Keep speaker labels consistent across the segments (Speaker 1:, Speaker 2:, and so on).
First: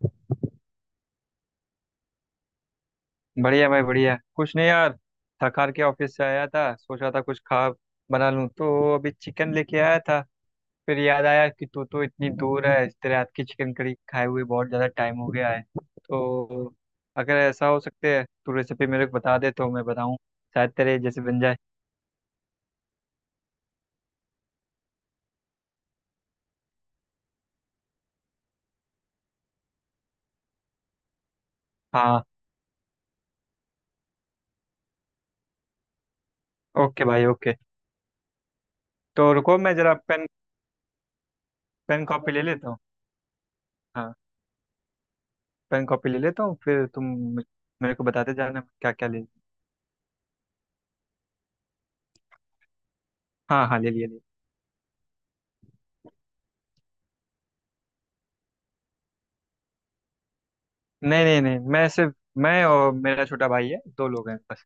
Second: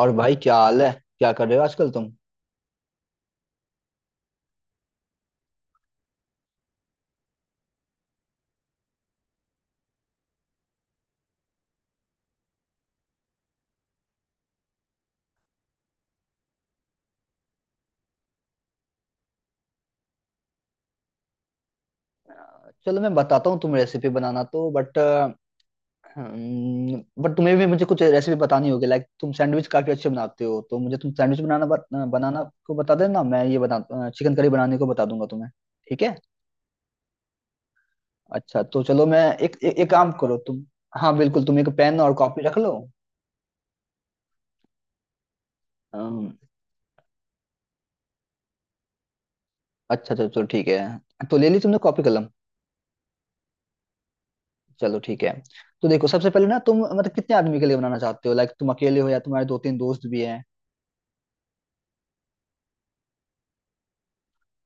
Speaker 1: और भाई, क्या हाल है? क्या कर रहे हो आजकल तुम?
Speaker 2: बढ़िया भाई, बढ़िया। कुछ नहीं यार, थक हार के ऑफिस से आया था, सोचा था कुछ खा बना लूं, तो अभी चिकन लेके आया था। फिर याद आया कि तू तो इतनी दूर है, तेरे हाथ की चिकन करी खाए हुए बहुत ज़्यादा टाइम हो गया है। तो अगर ऐसा हो सकते है तू रेसिपी मेरे को बता दे तो मैं बताऊं, शायद तेरे जैसे बन जाए।
Speaker 1: चलो मैं बताता हूँ, तुम रेसिपी बनाना। तो बट तुम्हें भी मुझे कुछ रेसिपी बतानी होगी। लाइक तुम सैंडविच काफी अच्छे बनाते हो, तो मुझे तुम सैंडविच
Speaker 2: हाँ।
Speaker 1: बनाना को बता देना, मैं ये बना चिकन करी बनाने को बता दूंगा तुम्हें। ठीक है?
Speaker 2: ओके भाई, ओके।
Speaker 1: अच्छा, तो चलो मैं
Speaker 2: तो
Speaker 1: एक
Speaker 2: रुको मैं
Speaker 1: एक, एक
Speaker 2: ज़रा
Speaker 1: काम
Speaker 2: पेन
Speaker 1: करो तुम। हाँ, बिल्कुल तुम एक पेन
Speaker 2: पेन
Speaker 1: और
Speaker 2: कॉपी
Speaker 1: कॉपी
Speaker 2: ले
Speaker 1: रख
Speaker 2: लेता
Speaker 1: लो।
Speaker 2: हूँ। हाँ, पेन कॉपी ले
Speaker 1: अम्म,
Speaker 2: लेता हूँ, फिर तुम मेरे को बताते जाना क्या क्या ले।
Speaker 1: अच्छा, चलो चलो, ठीक है। तो ले ली तुमने कॉपी कलम?
Speaker 2: हाँ हाँ, ले लिया ले लिया।
Speaker 1: चलो ठीक है। तो देखो, सबसे पहले ना तुम मतलब कितने आदमी के लिए बनाना चाहते हो? लाइक तुम अकेले हो या तुम्हारे दो तीन दोस्त भी हैं?
Speaker 2: नहीं नहीं नहीं, मैं और मेरा छोटा भाई है, दो लोग हैं बस।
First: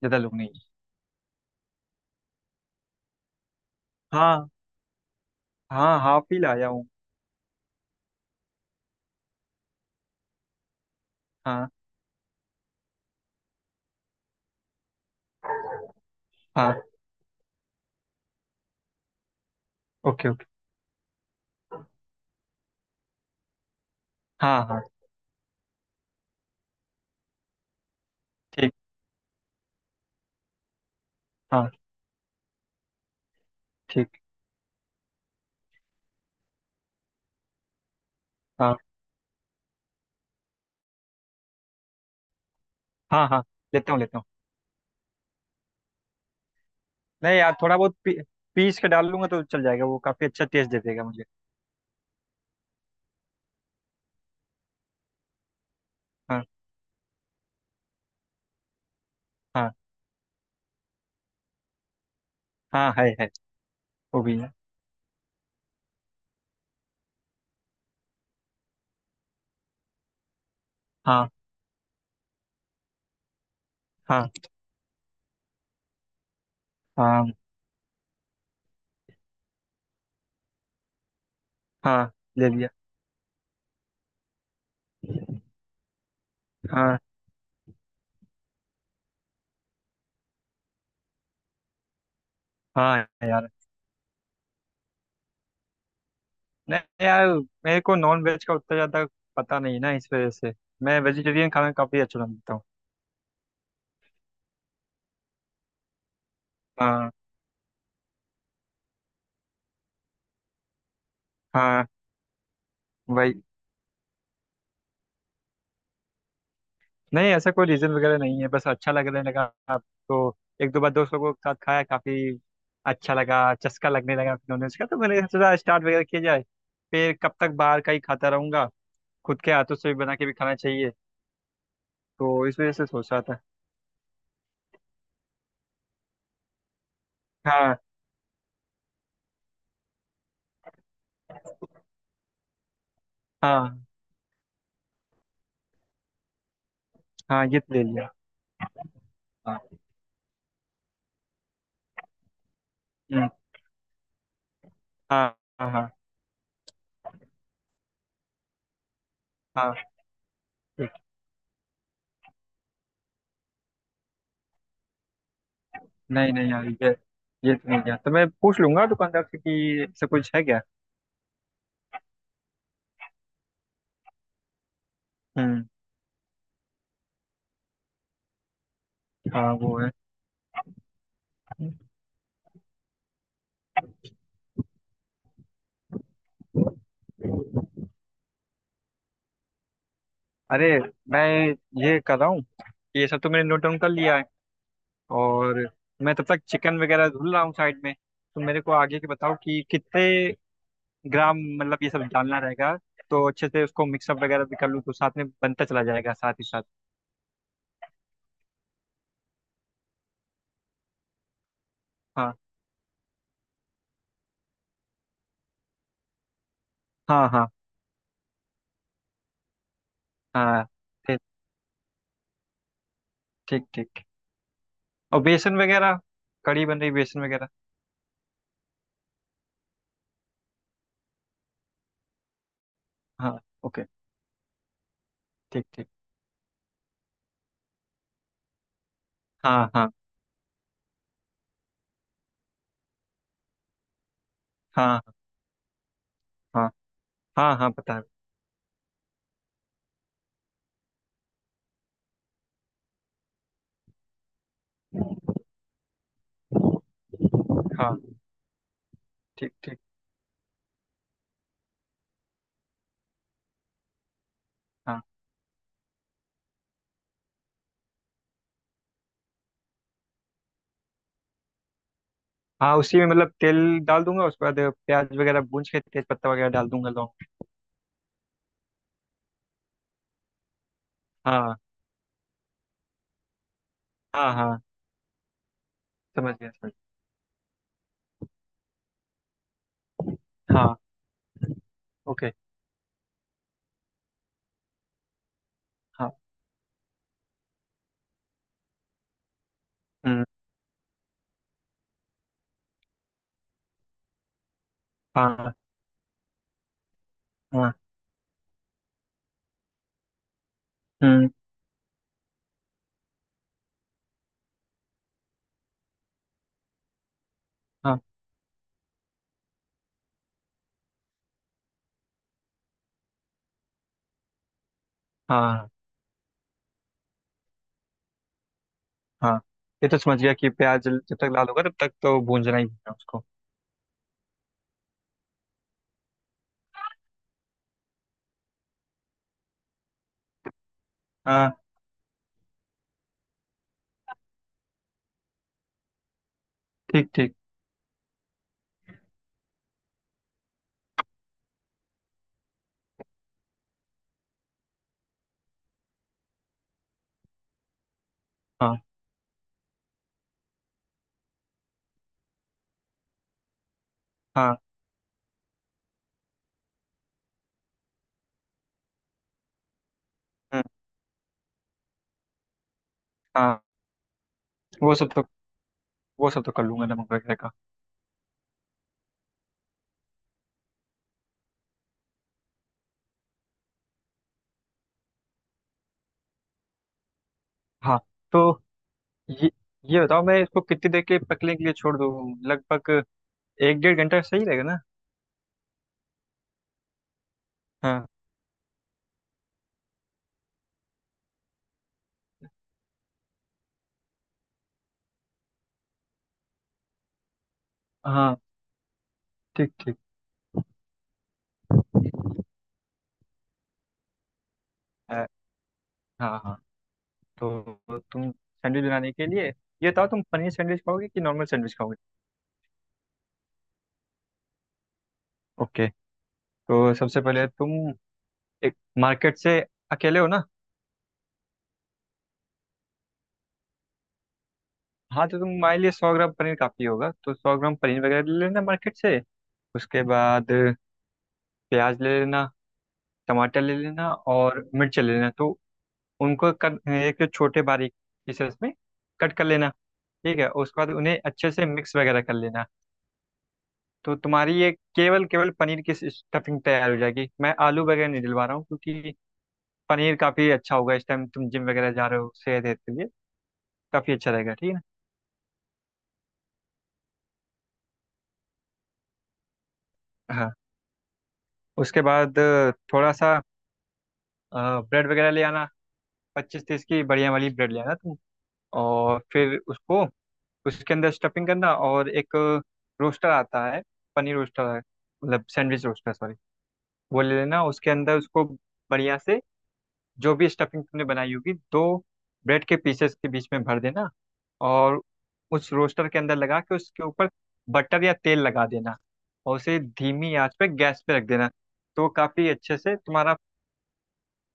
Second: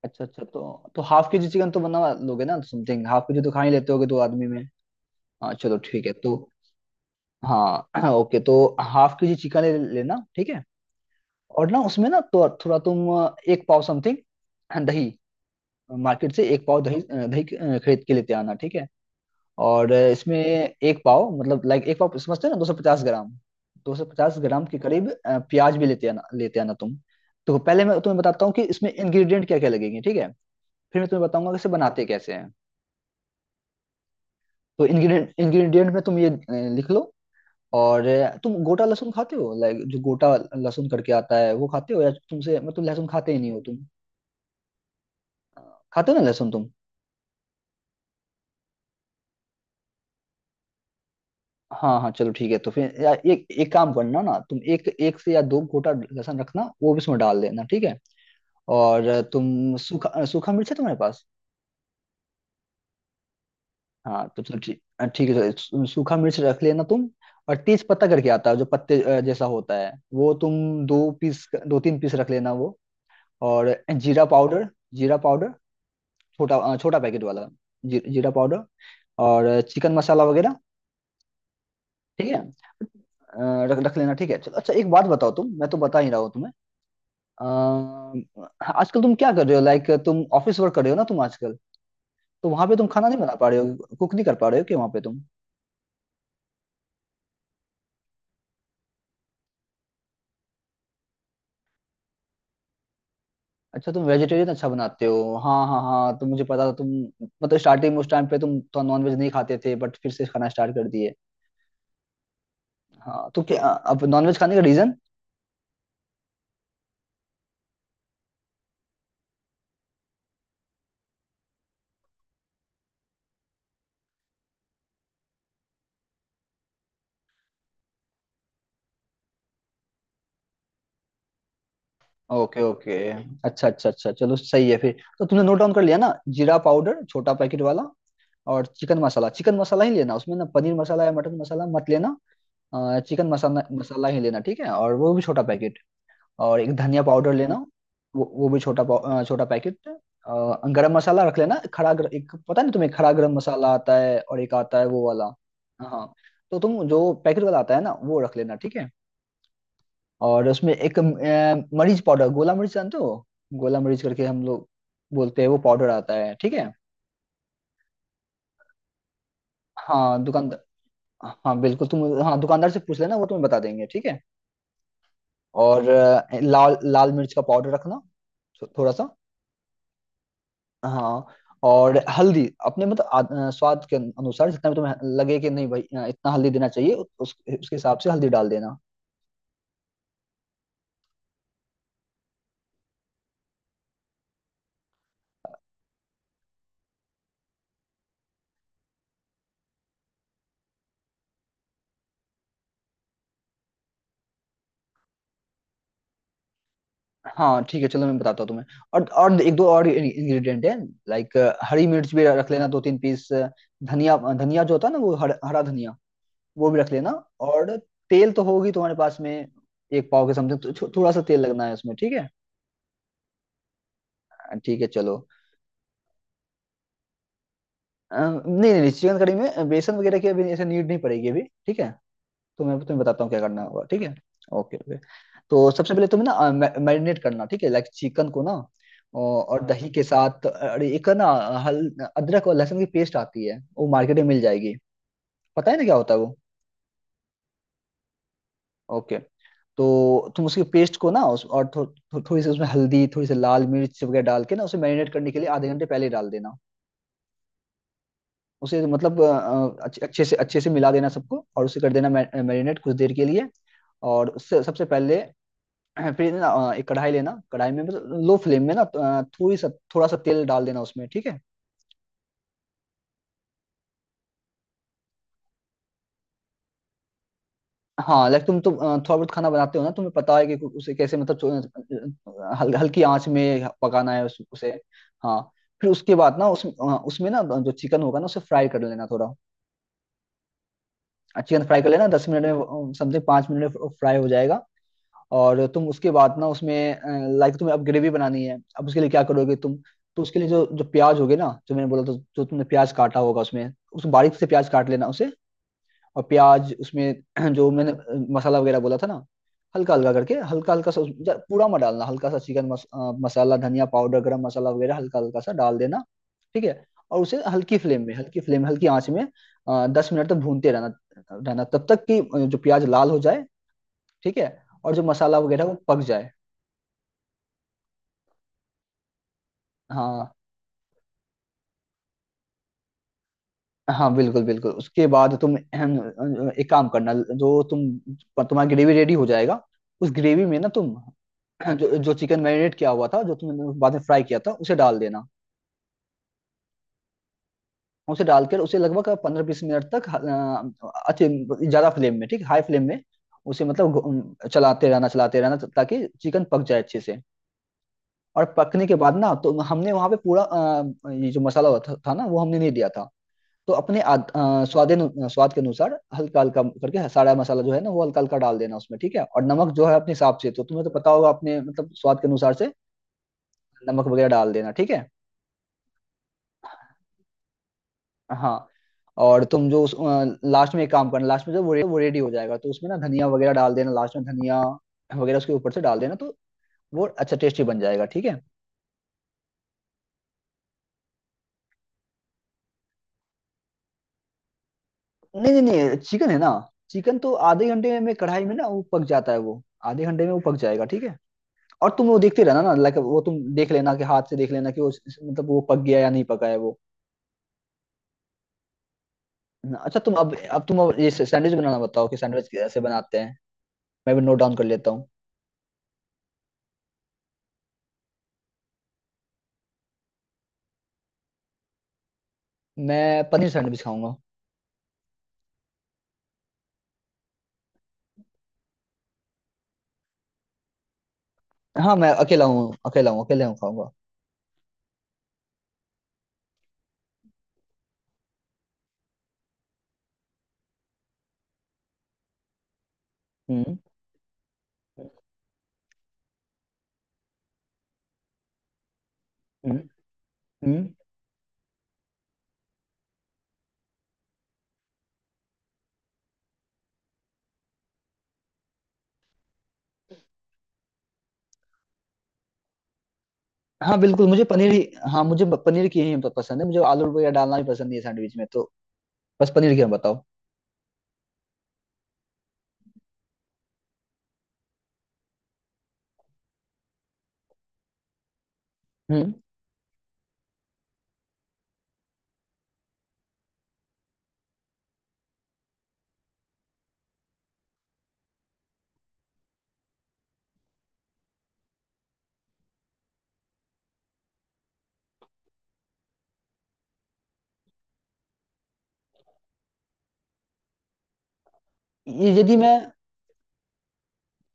Speaker 2: ज्यादा
Speaker 1: अच्छा
Speaker 2: लोग
Speaker 1: अच्छा।
Speaker 2: नहीं हैं।
Speaker 1: तो हाफ के जी चिकन तो बना लोगे ना? समथिंग हाफ के जी तो खा ही लेते होगे दो आदमी
Speaker 2: हाँ।
Speaker 1: में। हाँ, चलो
Speaker 2: हाँ,
Speaker 1: ठीक है
Speaker 2: हाफ
Speaker 1: तो।
Speaker 2: ही लाया हूँ।
Speaker 1: हाँ ओके। तो हाफ के जी चिकन ले लेना, ठीक है।
Speaker 2: हाँ।
Speaker 1: और ना उसमें ना तो थोड़ा तुम एक पाव समथिंग दही, मार्केट से एक
Speaker 2: हाँ,
Speaker 1: पाव दही खरीद के लेते आना, ठीक है। और
Speaker 2: ओके
Speaker 1: इसमें
Speaker 2: ओके।
Speaker 1: एक पाव मतलब लाइक एक पाव समझते हैं ना? 250 ग्राम, दो सौ पचास
Speaker 2: हाँ
Speaker 1: ग्राम के
Speaker 2: हाँ,
Speaker 1: करीब प्याज भी लेते आना तुम। तो पहले मैं तुम्हें बताता हूँ कि
Speaker 2: ठीक।
Speaker 1: इसमें इंग्रेडिएंट क्या क्या लगेंगे, ठीक है। फिर मैं तुम्हें बताऊंगा कि इसे
Speaker 2: हाँ,
Speaker 1: बनाते कैसे हैं।
Speaker 2: ठीक।
Speaker 1: तो इंग्रेडिएंट इंग्रेडिएंट में तुम ये लिख लो। और तुम
Speaker 2: हाँ
Speaker 1: गोटा लहसुन खाते हो? लाइक जो गोटा लहसुन करके आता है वो खाते हो, या तुमसे मतलब लहसुन
Speaker 2: हाँ
Speaker 1: खाते ही
Speaker 2: हाँ,
Speaker 1: नहीं हो तुम?
Speaker 2: लेता हूँ लेता हूँ।
Speaker 1: खाते हो ना लहसुन तुम?
Speaker 2: नहीं यार, थोड़ा बहुत पीस के डाल लूंगा तो चल जाएगा, वो काफी अच्छा टेस्ट दे देगा मुझे।
Speaker 1: हाँ हाँ, चलो ठीक है। तो फिर या एक एक काम करना ना तुम, एक एक से या दो गोटा लहसुन
Speaker 2: हाँ।
Speaker 1: रखना, वो भी उसमें डाल देना, ठीक है। और
Speaker 2: हाँ,
Speaker 1: तुम सूखा मिर्च है तुम्हारे पास?
Speaker 2: हाँ है है। वो
Speaker 1: हाँ
Speaker 2: भी
Speaker 1: तो
Speaker 2: है।
Speaker 1: चलो, ठीक है, चलो, सूखा मिर्च रख लेना तुम। और तेज पत्ता करके आता है, जो पत्ते जैसा होता है वो तुम दो
Speaker 2: हाँ
Speaker 1: पीस, दो तीन पीस रख लेना वो। और जीरा
Speaker 2: हाँ
Speaker 1: पाउडर, जीरा पाउडर, छोटा पैकेट
Speaker 2: हाँ।
Speaker 1: वाला, जी, जीरा पाउडर। और चिकन मसाला वगैरह,
Speaker 2: हाँ,
Speaker 1: ठीक है,
Speaker 2: ले लिया।
Speaker 1: रख रख लेना, ठीक है, चलो। अच्छा, एक बात बताओ तुम, मैं तो बता ही रहा हूँ तुम्हें,
Speaker 2: हाँ
Speaker 1: अ, आजकल तुम क्या कर रहे हो? लाइक तुम ऑफिस वर्क कर रहे हो ना तुम आजकल? तो वहां पे तुम
Speaker 2: हाँ।
Speaker 1: खाना नहीं बना पा
Speaker 2: यार।
Speaker 1: रहे हो, कुक नहीं कर पा रहे हो, कि वहां पे तुम?
Speaker 2: नहीं यार, मेरे को नॉन वेज का उतना ज्यादा पता नहीं ना, इस वजह से मैं वेजिटेरियन खाना काफी अच्छा बनाता हूँ।
Speaker 1: अच्छा, तुम वेजिटेरियन अच्छा बनाते हो, हाँ हाँ हाँ, तो मुझे पता था तुम
Speaker 2: हाँ
Speaker 1: मतलब स्टार्टिंग में उस टाइम पे तुम तो नॉनवेज नहीं खाते थे, बट फिर से खाना स्टार्ट कर दिए।
Speaker 2: हाँ।
Speaker 1: हाँ,
Speaker 2: वही।
Speaker 1: तो क्या अब नॉनवेज खाने का रीजन?
Speaker 2: नहीं, ऐसा कोई रीजन वगैरह नहीं है, बस अच्छा लगने लगा आपको। एक दो बार दोस्त लोगों के साथ खाया, काफी अच्छा लगा, चस्का लगने लगा नॉनवेज का, तो मैंने सोचा स्टार्ट वगैरह किया जाए। फिर कब तक बाहर का ही खाता रहूंगा, खुद के हाथों से भी बना के भी खाना चाहिए, तो इस
Speaker 1: ओके
Speaker 2: वजह से
Speaker 1: ओके,
Speaker 2: सोच रहा था।
Speaker 1: अच्छा अच्छा अच्छा, चलो सही है। फिर तो तुमने नोट डाउन कर लिया ना? जीरा पाउडर छोटा पैकेट
Speaker 2: हाँ
Speaker 1: वाला, और चिकन मसाला, चिकन मसाला ही लेना, उसमें ना पनीर मसाला या मटन मसाला मत लेना। चिकन मसाला
Speaker 2: हाँ
Speaker 1: मसाला ही लेना, ठीक है, और वो भी छोटा पैकेट। और एक धनिया पाउडर
Speaker 2: हाँ, ये
Speaker 1: लेना,
Speaker 2: तो ले लिया।
Speaker 1: वो भी छोटा
Speaker 2: हाँ।
Speaker 1: पैकेट। गरम मसाला रख लेना, एक पता नहीं तुम्हें, खड़ा
Speaker 2: हम्म,
Speaker 1: गरम मसाला आता है और एक आता है वो
Speaker 2: हाँ
Speaker 1: वाला,
Speaker 2: हाँ हाँ।
Speaker 1: हाँ। तो तुम जो पैकेट वाला आता है ना वो रख लेना, ठीक है।
Speaker 2: हाँ,
Speaker 1: और उसमें
Speaker 2: ठीक।
Speaker 1: एक मरीच पाउडर, गोला मरीच जानते हो? गोला मरीच करके हम लोग बोलते हैं, वो पाउडर आता है,
Speaker 2: नहीं नहीं
Speaker 1: ठीक
Speaker 2: यार,
Speaker 1: है।
Speaker 2: ये तो नहीं गया, तो मैं पूछ लूंगा दुकानदार से कि ऐसा
Speaker 1: हाँ
Speaker 2: कुछ है क्या।
Speaker 1: दुकानदार, हाँ बिल्कुल, तुम हाँ दुकानदार से पूछ लेना, वो तुम्हें बता देंगे, ठीक है।
Speaker 2: हम्म।
Speaker 1: और लाल लाल मिर्च का पाउडर रखना, थोड़ा सा।
Speaker 2: हाँ, वो है।
Speaker 1: हाँ। और हल्दी अपने मतलब स्वाद के अनुसार, जितना भी तुम्हें लगे कि नहीं भाई इतना हल्दी देना चाहिए, उस उसके हिसाब से हल्दी डाल देना।
Speaker 2: अरे, मैं ये कर रहा हूँ, ये सब तो मैंने नोट डाउन कर लिया है। और मैं तब तक चिकन वगैरह धुल रहा हूँ साइड में, तो मेरे को आगे के बताओ कि कितने ग्राम मतलब ये सब डालना रहेगा, तो अच्छे से उसको मिक्सअप वगैरह भी कर लूँ तो साथ में बनता चला जाएगा साथ ही साथ।
Speaker 1: हाँ, ठीक है, चलो, मैं बताता हूँ तुम्हें। और एक दो और इंग्रेडिएंट है, लाइक हरी मिर्च भी
Speaker 2: हाँ
Speaker 1: रख लेना दो तीन पीस, धनिया, धनिया जो होता है ना वो हरा धनिया, वो भी रख लेना।
Speaker 2: हाँ। हाँ
Speaker 1: और तेल तो होगी तुम्हारे पास में, एक पाव के समथिंग
Speaker 2: हाँ,
Speaker 1: तो थोड़ा
Speaker 2: ठीक
Speaker 1: सा तेल लगना है उसमें, ठीक है।
Speaker 2: ठीक ठीक।
Speaker 1: ठीक है, चलो।
Speaker 2: और बेसन वगैरह, कड़ी बन रही, बेसन वगैरह।
Speaker 1: अ, नहीं नहीं, चिकन कड़ी में बेसन वगैरह की अभी ऐसे नीड नहीं पड़ेगी अभी, ठीक है। तो मैं तुम्हें बताता हूँ
Speaker 2: हाँ।
Speaker 1: क्या करना
Speaker 2: ओके।
Speaker 1: होगा, ठीक है। Okay okay.
Speaker 2: ठीक
Speaker 1: तो
Speaker 2: ठीक।
Speaker 1: सबसे पहले तुम्हें ना मैरिनेट करना, ठीक है, लाइक चिकन को ना, और हाँ,
Speaker 2: हाँ
Speaker 1: दही
Speaker 2: हाँ
Speaker 1: के साथ, अरे एक ना हल, अदरक और लहसुन की पेस्ट आती है, वो मार्केट में मिल जाएगी।
Speaker 2: हाँ
Speaker 1: पता है ना क्या होता है वो?
Speaker 2: हाँ हाँ। हाँ, पता है।
Speaker 1: ओके। तो तुम उसकी पेस्ट को ना उस, और थो, थो, थोड़ी सी उसमें हल्दी, थोड़ी सी लाल मिर्च वगैरह डाल के ना, उसे मैरिनेट करने के लिए आधे घंटे पहले डाल देना।
Speaker 2: हाँ,
Speaker 1: उसे मतलब
Speaker 2: ठीक ठीक।
Speaker 1: अच्छे अच्छे से मिला देना सबको, और उसे कर देना मैरिनेट कुछ देर के लिए। और उससे सबसे
Speaker 2: हाँ
Speaker 1: पहले, फिर ना एक कढ़ाई लेना, कढ़ाई में बस लो फ्लेम में ना थोड़ी सा थोड़ा सा तेल डाल देना उसमें, ठीक है।
Speaker 2: हाँ, उसी में मतलब तेल डाल दूंगा, उसके बाद प्याज वगैरह भून के तेज पत्ता वगैरह डाल दूंगा, लौंग।
Speaker 1: हाँ, लाइक तुम तो थोड़ा बहुत खाना बनाते हो ना, तुम्हें पता है कि उसे कैसे मतलब
Speaker 2: हाँ
Speaker 1: हल्की आंच में पकाना है
Speaker 2: हाँ हाँ,
Speaker 1: उसे, हाँ। फिर उसके
Speaker 2: समझ
Speaker 1: बाद ना
Speaker 2: गया समझ
Speaker 1: उसमें ना जो चिकन होगा ना उसे फ्राई कर लेना थोड़ा।
Speaker 2: गया। हाँ।
Speaker 1: चिकन फ्राई कर लेना, दस
Speaker 2: ओके।
Speaker 1: मिनट में समथिंग, 5 मिनट में फ्राई हो जाएगा। और तुम उसके
Speaker 2: हाँ।
Speaker 1: बाद ना उसमें, लाइक तुम्हें अब ग्रेवी बनानी है, अब उसके लिए क्या करोगे तुम? तो
Speaker 2: हम्म।
Speaker 1: उसके लिए जो जो प्याज होगे ना, जो मैंने बोला, तो जो तुमने प्याज काटा होगा उसमें, उस बारीक से प्याज काट लेना उसे।
Speaker 2: हाँ
Speaker 1: और प्याज उसमें जो
Speaker 2: हाँ।
Speaker 1: मैंने मसाला वगैरह बोला था ना, हल्का हल्का करके, हल्का हल्का सा,
Speaker 2: हम्म।
Speaker 1: पूरा मत डालना, हल्का सा मसाला, धनिया पाउडर, गरम मसाला वगैरह हल्का हल्का सा डाल देना, ठीक है। और उसे हल्की
Speaker 2: हाँ
Speaker 1: फ्लेम में, हल्की फ्लेम, हल्की आंच में, 10 मिनट तक भूनते रहना रहना, तब तक कि जो प्याज लाल हो जाए, ठीक है, और जो मसाला वगैरह
Speaker 2: हाँ
Speaker 1: वो पक जाए।
Speaker 2: हाँ। ये तो समझ
Speaker 1: हाँ,
Speaker 2: गया कि प्याज जब तक लाल होगा तब तक तो भूंजना ही भूंजना उसको।
Speaker 1: हाँ बिल्कुल बिल्कुल। उसके बाद तुम एक काम करना, जो तुम, तुम्हारा ग्रेवी रेडी हो जाएगा। उस ग्रेवी में ना तुम
Speaker 2: हाँ,
Speaker 1: जो जो चिकन मैरिनेट किया हुआ था, जो तुमने बाद में फ्राई किया था, उसे डाल देना।
Speaker 2: ठीक ठीक।
Speaker 1: उसे डालकर उसे लगभग 15-20 मिनट तक अच्छे, ज्यादा फ्लेम में, ठीक हाई फ्लेम में, उसे मतलब चलाते रहना, चलाते रहना, ताकि चिकन पक जाए अच्छे से। और
Speaker 2: हाँ
Speaker 1: पकने के बाद ना, तो हमने वहां पे पूरा ये जो मसाला हुआ था ना, वो हमने नहीं दिया था। तो अपने
Speaker 2: हाँ।
Speaker 1: स्वाद के अनुसार हल्का हल्का करके सारा मसाला जो है ना वो हल्का हल्का डाल देना उसमें, ठीक है, और नमक जो है अपने हिसाब से, तो
Speaker 2: हम्म,
Speaker 1: तुम्हें तो पता होगा अपने मतलब स्वाद के अनुसार से
Speaker 2: हाँ।
Speaker 1: नमक वगैरह डाल देना, ठीक
Speaker 2: वो
Speaker 1: है।
Speaker 2: सब तो वो सब तो कर लूंगा, नमक वगैरह का।
Speaker 1: हाँ, और तुम जो उस लास्ट में एक काम करना, लास्ट में जब वो वो रेडी हो जाएगा तो उसमें ना धनिया वगैरह डाल देना, लास्ट में धनिया वगैरह उसके ऊपर से डाल देना, तो वो अच्छा टेस्टी बन
Speaker 2: हाँ।
Speaker 1: जाएगा, ठीक
Speaker 2: तो
Speaker 1: है।
Speaker 2: ये ये बताओ, मैं इसको कितनी देर के पकने के लिए छोड़ दूँ? लगभग एक डेढ़ घंटा सही रहेगा ना?
Speaker 1: नहीं नहीं नहीं, चिकन है ना, चिकन तो आधे घंटे
Speaker 2: हाँ
Speaker 1: में कढ़ाई में ना वो पक जाता है वो, आधे घंटे में वो पक जाएगा, ठीक है। और तुम वो देखते रहना ना, लाइक वो तुम देख लेना कि हाथ से देख लेना कि वो मतलब वो पक गया या नहीं पका है वो।
Speaker 2: हाँ, ठीक ठीक।
Speaker 1: अच्छा, तुम अब ये सैंडविच बनाना बताओ कि सैंडविच कैसे बनाते हैं, मैं भी नोट डाउन कर लेता हूँ।
Speaker 2: अ, हाँ हाँ, तो तुम सैंडविच बनाने के लिए ये बताओ, तुम पनीर सैंडविच खाओगे कि नॉर्मल सैंडविच खाओगे?
Speaker 1: मैं पनीर सैंडविच खाऊंगा।
Speaker 2: ओके। तो सबसे पहले तुम एक मार्केट से, अकेले हो ना?
Speaker 1: हाँ मैं अकेला हूँ, अकेला हूँ, अकेला हूँ, खाऊंगा।
Speaker 2: हाँ, तो तुम्हारे लिए 100 ग्राम पनीर काफ़ी होगा, तो 100 ग्राम पनीर वगैरह ले लेना मार्केट से। उसके बाद प्याज ले लेना, टमाटर ले
Speaker 1: हम्म,
Speaker 2: लेना और मिर्च ले लेना। तो उनको एक छोटे बारीक पीसेस में कट कर लेना।
Speaker 1: हम्म,
Speaker 2: ठीक है, उसके
Speaker 1: हम्म।
Speaker 2: बाद उन्हें अच्छे से मिक्स वगैरह कर लेना। तो तुम्हारी ये केवल केवल पनीर की स्टफिंग तैयार हो जाएगी। मैं आलू वगैरह नहीं डलवा रहा हूँ क्योंकि पनीर काफ़ी अच्छा होगा। इस टाइम तुम जिम वगैरह जा रहे हो सेहत हेतु के लिए,
Speaker 1: हाँ
Speaker 2: काफ़ी
Speaker 1: बिल्कुल,
Speaker 2: अच्छा
Speaker 1: मुझे
Speaker 2: रहेगा, ठीक
Speaker 1: पनीर
Speaker 2: है
Speaker 1: ही।
Speaker 2: ना?
Speaker 1: हाँ, मुझे पनीर की ही पसंद है, मुझे आलू वगैरह डालना भी पसंद नहीं है सैंडविच में, तो बस पनीर की हम बताओ।
Speaker 2: हाँ। उसके बाद थोड़ा सा ब्रेड वगैरह ले आना, 25-30 की बढ़िया वाली ब्रेड ले आना तुम। और
Speaker 1: हम्म,
Speaker 2: फिर उसको उसके अंदर स्टफिंग करना, और एक रोस्टर आता है, पनीर रोस्टर है, मतलब सैंडविच रोस्टर, सॉरी। वो ले लेना, उसके अंदर उसको बढ़िया से, जो भी स्टफिंग तुमने बनाई होगी दो ब्रेड के पीसेस के बीच में भर देना। और उस रोस्टर के अंदर लगा के, उसके ऊपर बटर या तेल लगा देना, और उसे धीमी आंच पे गैस पे रख देना, तो काफ़ी
Speaker 1: यदि मैं
Speaker 2: अच्छे से तुम्हारा।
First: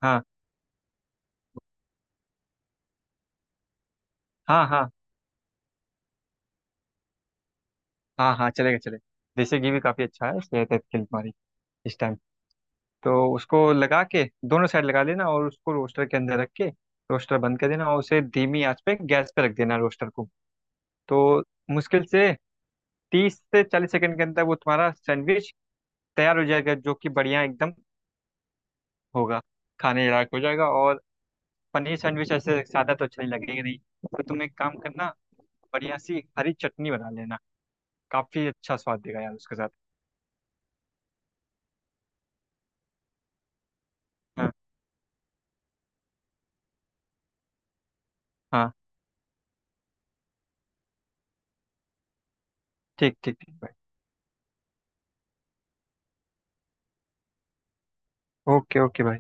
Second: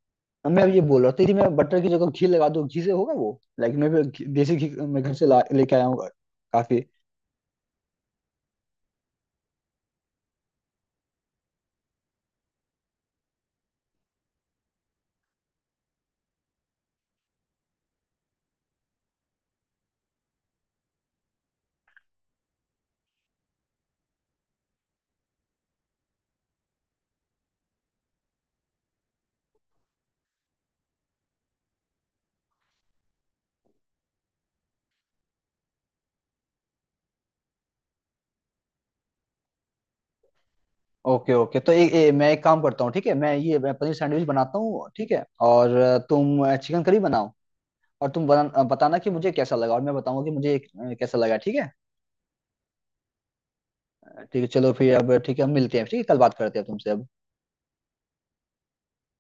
Speaker 2: हाँ।
Speaker 1: मैं अब ये बोल रहा था, यदि मैं बटर की जगह घी लगा दूं, घी से होगा वो? लाइक मैं भी देसी
Speaker 2: हाँ
Speaker 1: घी
Speaker 2: हाँ
Speaker 1: मैं घर से ला लेके आया हूँ, काफी।
Speaker 2: हाँ, हाँ चलेगा चलेगा, देसी घी भी काफ़ी अच्छा है सेहत है के लिए हमारी, इस टाइम। तो उसको लगा के दोनों साइड लगा लेना, और उसको रोस्टर के अंदर रख के रोस्टर बंद कर देना, और उसे धीमी आंच पे गैस पे रख देना रोस्टर को। तो मुश्किल से 30 से 40 सेकंड के अंदर वो तुम्हारा सैंडविच तैयार हो जाएगा, जो कि बढ़िया एकदम होगा, खाने लायक हो जाएगा। और पनीर सैंडविच ऐसे सादा तो अच्छा नहीं लगेगा, नहीं तो तुम एक काम करना, बढ़िया सी हरी चटनी बना लेना, काफ़ी अच्छा स्वाद देगा यार उसके साथ।
Speaker 1: ओके ओके, तो ए, ए, मैं एक काम करता हूँ, ठीक है, मैं ये, मैं पनीर सैंडविच
Speaker 2: हाँ
Speaker 1: बनाता हूँ, ठीक है, और तुम चिकन करी बनाओ, और तुम
Speaker 2: हाँ,
Speaker 1: बताना कि मुझे कैसा लगा, और मैं बताऊंगा कि मुझे कैसा लगा, ठीक है।
Speaker 2: ठीक ठीक ठीक।
Speaker 1: ठीक है, चलो, फिर अब ठीक है, हम मिलते हैं, ठीक है, कल बात करते हैं तुमसे अब।
Speaker 2: ओके ओके भाई।